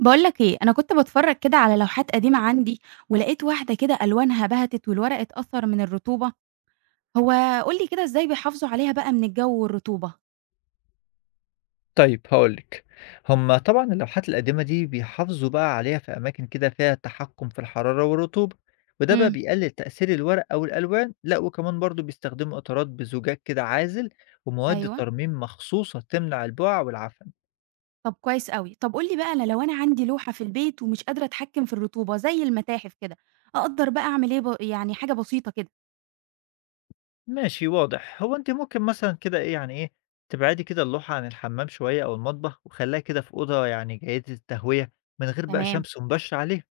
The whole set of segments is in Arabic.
باقول لك إيه، أنا كنت باتفرّج كده على لوحات قديمة عندي، ولقيت واحدة كده ألوانها بهتت والورق اتأثّر من الرطوبة، هو قُل لي كده إزاي بيحافظوا عليها بقى من الجو والرطوبة؟ طيب هاقول لِك، هم طبعًا اللوحات القديمة دي بيحافظوا بقى عليها في أماكن كده فيها تحكُّم في الحرارة والرطوبة، وده بقى إمم، بيقلل تأثير الورق أو الألوان، لأ وكمان برضه بيستخدموا إطارات بزجاج كده عازل، ومواد أيوه. ترميم مخصوصة تمنع البُقع والعفن. طب كويس أوي، طب قُل لي بقى أنا لو أنا عندي لوحة في البيت ومش قادرة أتحكم في الرطوبة زي المتاحف كده، أقدر بقى أعمل إيه ب يعني حاجة بسيطة كده؟ ماشي واضح. هو أنتِ ممكن مثلًا كده إيه، يعني إيه، تبعدي كده اللوحة عن الحمام شوية أو المطبخ وخلّيها كده في أوضة يعني جيدة التهوية من غير بقى تمام، شمس مباشرة عليها.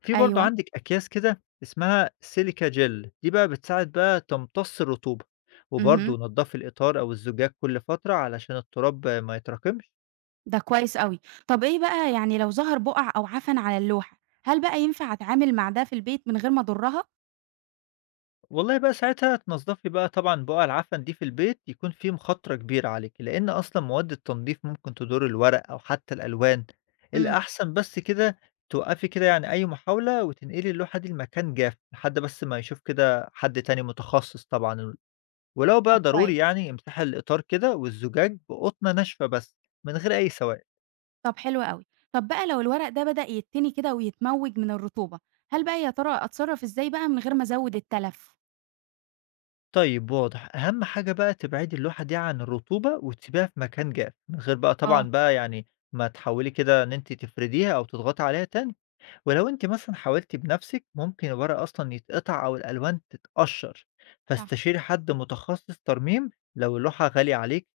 في برضه أيوه، عندِك أكياس كده اسمها سيليكا جل، دي بقى بتساعد بقى تمتص الرطوبة، اهم. وبرضه نضّفي الإطار أو الزجاج كل فترة علشان التراب ما يتراكمش. ده كويس أوي، طب إيه بقى يعني لو ظهر بُقع أو عفن على اللوحة، هل بقى ينفع أتعامل مع ده في البيت من غير ما أضرّها؟ والله بقى ساعتها تنضّفي بقى طبعًا بُقع العفن دي في البيت يكون في مخاطرة كبيرة عليكِ، لإن أصلًا مواد التنضيف ممكن تضُر الورق أو حتى الألوان، إمم، الأحسن بس كده توقّفي كده يعني أي محاولة وتنقلي اللوحة دي لمكان جاف، لحد بس ما يشوف كده حد تاني متخصص طبعًا، ولو بقى طب ضروري كويس. يعني امسحي الإطار كده والزجاج بقطنة ناشفة بس من غير أي سوائل. طب حلو أوي. طب بقى لو الورق ده بدأ يتني كده ويتموِّج من الرطوبة، هل بقى يا ترى أتصرّف إزاي بقى من غير ما أزوِّد التلف؟ طيب واضح، أهم حاجة بقى تبعدي اللوحة دي عن الرطوبة وتسيبيها في مكان جاف، من غير بقى آه، طبعًا بقى يعني ما تحاولي كده إن أنتِ تفرديها أو تضغطي عليها تاني، ولو أنتِ مثلًا حاولتِ بنفسِك ممكن الورق أصلًا يتقطع أو الألوان تتقشر، صح. فاستشيري حد متخصص ترميم لو اللوحة غالية عليكِ.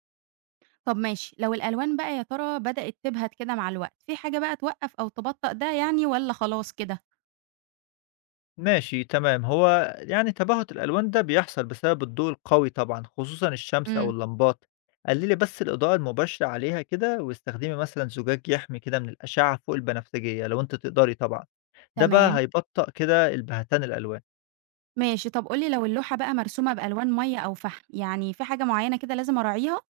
طب ماشي، لو الألوان بقى يا ترى بدأت تبهت كده مع الوقت، في حاجة بقى توقّف أو تبطّئ ده يعني والّا خلاص كده؟ ماشي تمام، هو يعني تباهت الألوان ده بيحصل بسبب الضوء القوي طبعا، خصوصا الشمس أو إمم. اللمبات، قللي بس الإضاءة المباشرة عليها كده واستخدمي مثلا زجاج يحمي كده من الأشعة فوق البنفسجية لو أنت تقدري طبعا، ده بقى تمام، هيبطأ كده البهتان الألوان. ماشي. طب قُل لي لو اللوحة بقى مرسومة بألوان مَيّة أو فحم، يعني في حاجة معيّنة كده لازم أراعيها؟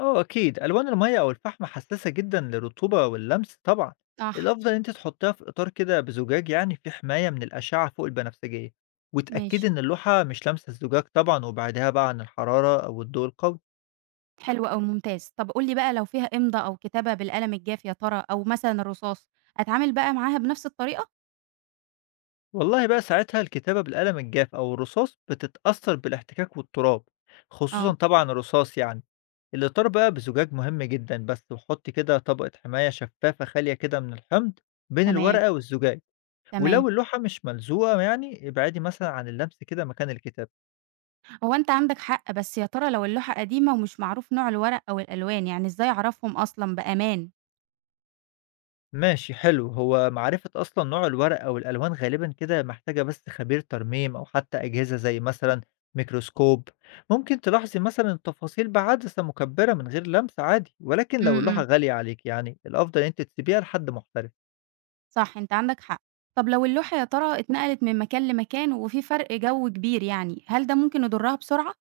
اه أكيد ألوان المية أو الفحم حساسة جدا للرطوبة واللمس طبعا، صح. الأفضل إن أنت تحطيها في إطار كده بزجاج يعني فيه حماية من الأشعة فوق البنفسجية، وتأكدي ماشي، إن اللوحة مش لامسة الزجاج طبعا وبعدها بقى عن الحرارة أو الضوء القوي. حلو أوي، ممتاز. طب قُل لي بقى لو فيها إمضا أو كتابة بالقلم الجاف يا ترى أو مثلًا الرصاص، أتعامل بقى معاها بنفس الطريقة؟ والله بقى ساعتها الكتابة بالقلم الجاف أو الرصاص بتتأثر بالاحتكاك والتراب، خصوصا آه. طبعا الرصاص يعني، الإطار بقى بزجاج مهم جدا بس، وحط كده طبقة حماية شفافة خالية كده من الحمض بين تمام، الورقة والزجاج، تمام. ولو اللوحة مش ملزوقة يعني ابعدي مثلا عن اللمس كده مكان الكتابة. هو أنت عندك حق، بس يا ترى لو اللوحة قديمة ومش معروف نوع الورق أو الألوان، يعني إزاي أعرفهم أصلًا بأمان؟ ماشي حلو، هو معرفة أصلا نوع الورق أو الألوان غالبا كده محتاجة بس خبير ترميم أو حتى أجهزة زي مثلا ميكروسكوب، ممكن تلاحظي مثلا التفاصيل بعدسة مكبرة من غير لمس عادي، ولكن لو إمم، اللوحة إمم، غالية عليك يعني الأفضل إن أنت تسيبيها لحد محترف. صح أنت عندك حق. طب لو اللوحة يا ترى اتنقلت من مكان لمكان وفي فرق جو كبير يعني، هل ده ممكن يضرها بسرعة؟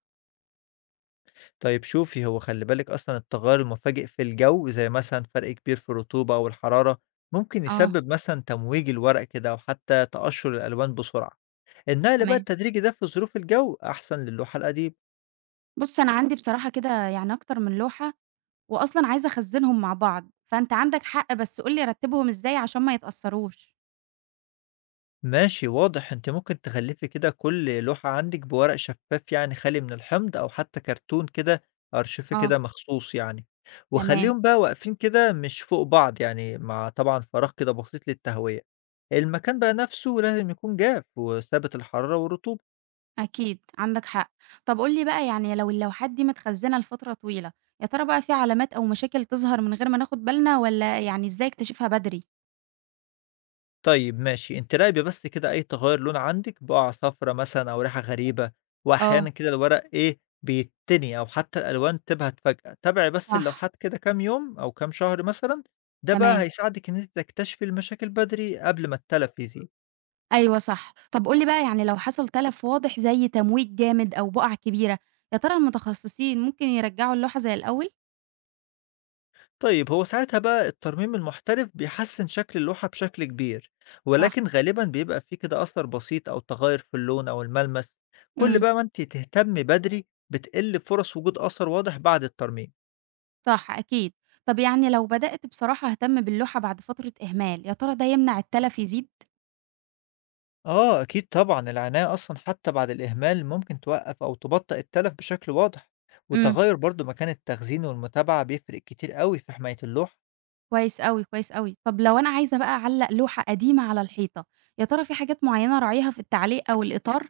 طيب شوفي، هو خلي بالك أصلا التغير المفاجئ في الجو زي مثلا فرق كبير في الرطوبة أو الحرارة ممكن آه، يسبب مثلا تمويج الورق كده أو حتى تقشر الألوان بسرعة، النقل بقى تمام. التدريجي ده في ظروف الجو أحسن للوحة القديمة. بُص أنا عندي بصراحة كده يعني أكتر من لوحة، وأصلًا عايزة أخزّنهم مع بعض، فأنت عندك حق بس قُل لي أرتّبهم إزاي عشان ما يتأثّروش؟ ماشي واضح، أنتِ ممكن تغلّفي كده كل لوحة عندِك بورق شفاف يعني خالي من الحمض أو حتى كرتون كده أرشفة آه. كده مخصوص يعني، تمام. وخلّيهم بقى واقفين كده مش فوق بعض يعني مع طبعًا فراغ كده بسيط للتهوية، المكان بقى نفسه لازم يكون جاف وثابت الحرارة والرطوبة. أكيد، عندك حق. طب قُل لي بقى يعني لو اللوحات دي متخزّنة لفترة طويلة، يا ترى بقى في علامات أو مشاكل تظهر من غير ما ناخد بالنا والّا يعني إزاي اكتشفها بدري؟ طيب ماشي، أنتِ راقبي بس كده أي تغيُّر لون عندِك بقع صفرا مثلًا أو ريحة غريبة، وأحيانًا آه، كده الورق بيتني أو حتى الألوان تبهت فجأة، تابعي بس صح، اللوحات كده كام يوم أو كام شهر مثلًا، ده بقى تمام، هيساعدِك إن أنتِ تكتشفي المشاكل بدري قبل ما التلف يزيد. أيوه صح. طب قُل لي بقى يعني لو حصل تلف واضح زي تمويج جامد أو بُقع كبيرة، يا ترى المتخصصين ممكن يرجّعوا اللوحة زي الأول؟ طيب هو ساعتها بقى الترميم المحترف بيحسّن شكل اللوحة بشكل كبير، صح، ولكن غالبًا بيبقى فيه كده أثر بسيط أو تغيُّر في اللون أو الملمس، كل إمم، بقى ما أنتِ تهتمي بدري بتقل فرص وجود أثر واضح بعد الترميم. صح أكيد. طب يعني لو بدأت بصراحة أهتم باللوحة بعد فترة إهمال، يا ترى ده يمنع التلف يزيد؟ آه أكيد طبعًا، العناية أصلًا حتى بعد الإهمال ممكن توقّف أو تبطّئ التلف بشكل واضح، إمم. والتغيّر برضه مكان التخزين والمتابعة بيفرق كتير أوي في حماية اللوحة. كويس أوي، كويس أوي. طب لو أنا عايزة بقى أعلّق لوحة قديمة على الحيطة، يا ترى في حاجات معيّنة أراعيها في التعليق أو الإطار؟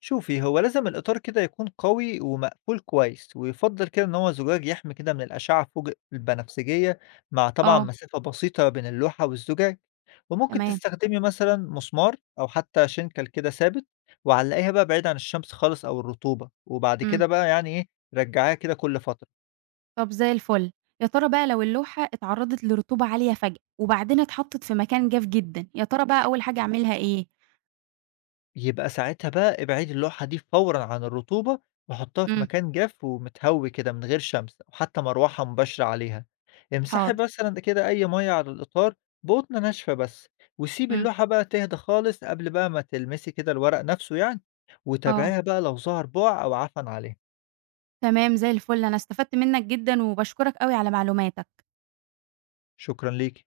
شوفي، هو لازم الإطار كده يكون قوي ومقفول كويس، ويُفضّل كده إن هو زجاج يحمي كده من الأشعة فوق البنفسجية مع طبعًا آه، مسافة بسيطة بين اللوحة والزجاج. وممكن تمام، تستخدمي مثلًا مسمار أو حتى شنكل كده ثابت، وعلّقيها بقى بعيد عن الشمس خالص أو الرطوبة، وبعد إمم. كده بقى يعني إيه، رجّعيها كده كل فترة. طب زي الفل. يا ترى بقى لو اللوحة اتعرّضت لرطوبة عالية فجأة وبعدين اتحطّت في مكان جاف جدًا، يا ترى بقى أول حاجة أعملها إيه؟ يبقى ساعتها بقى ابعدي اللوحة دي فورًا عن الرطوبة، وحطّها في إمم، مكان جاف ومتهوي كده من غير شمس أو حتى مروحة مباشرة عليها. امسحي حاضر، مثلًا كده أي مَيّة على الإطار بقطن ناشفة بس، وسيبي إمم، اللوحة بقى تهدى خالص قبل بقى ما تلمسي كده الورق نفسه يعني، آه، وتابعيها بقى لو ظهر بُقع أو عفن عليها. تمام زي الفل. أنا استفدت منّك جدًا وباشكرك أوي على معلوماتك. شكرًا ليكِ.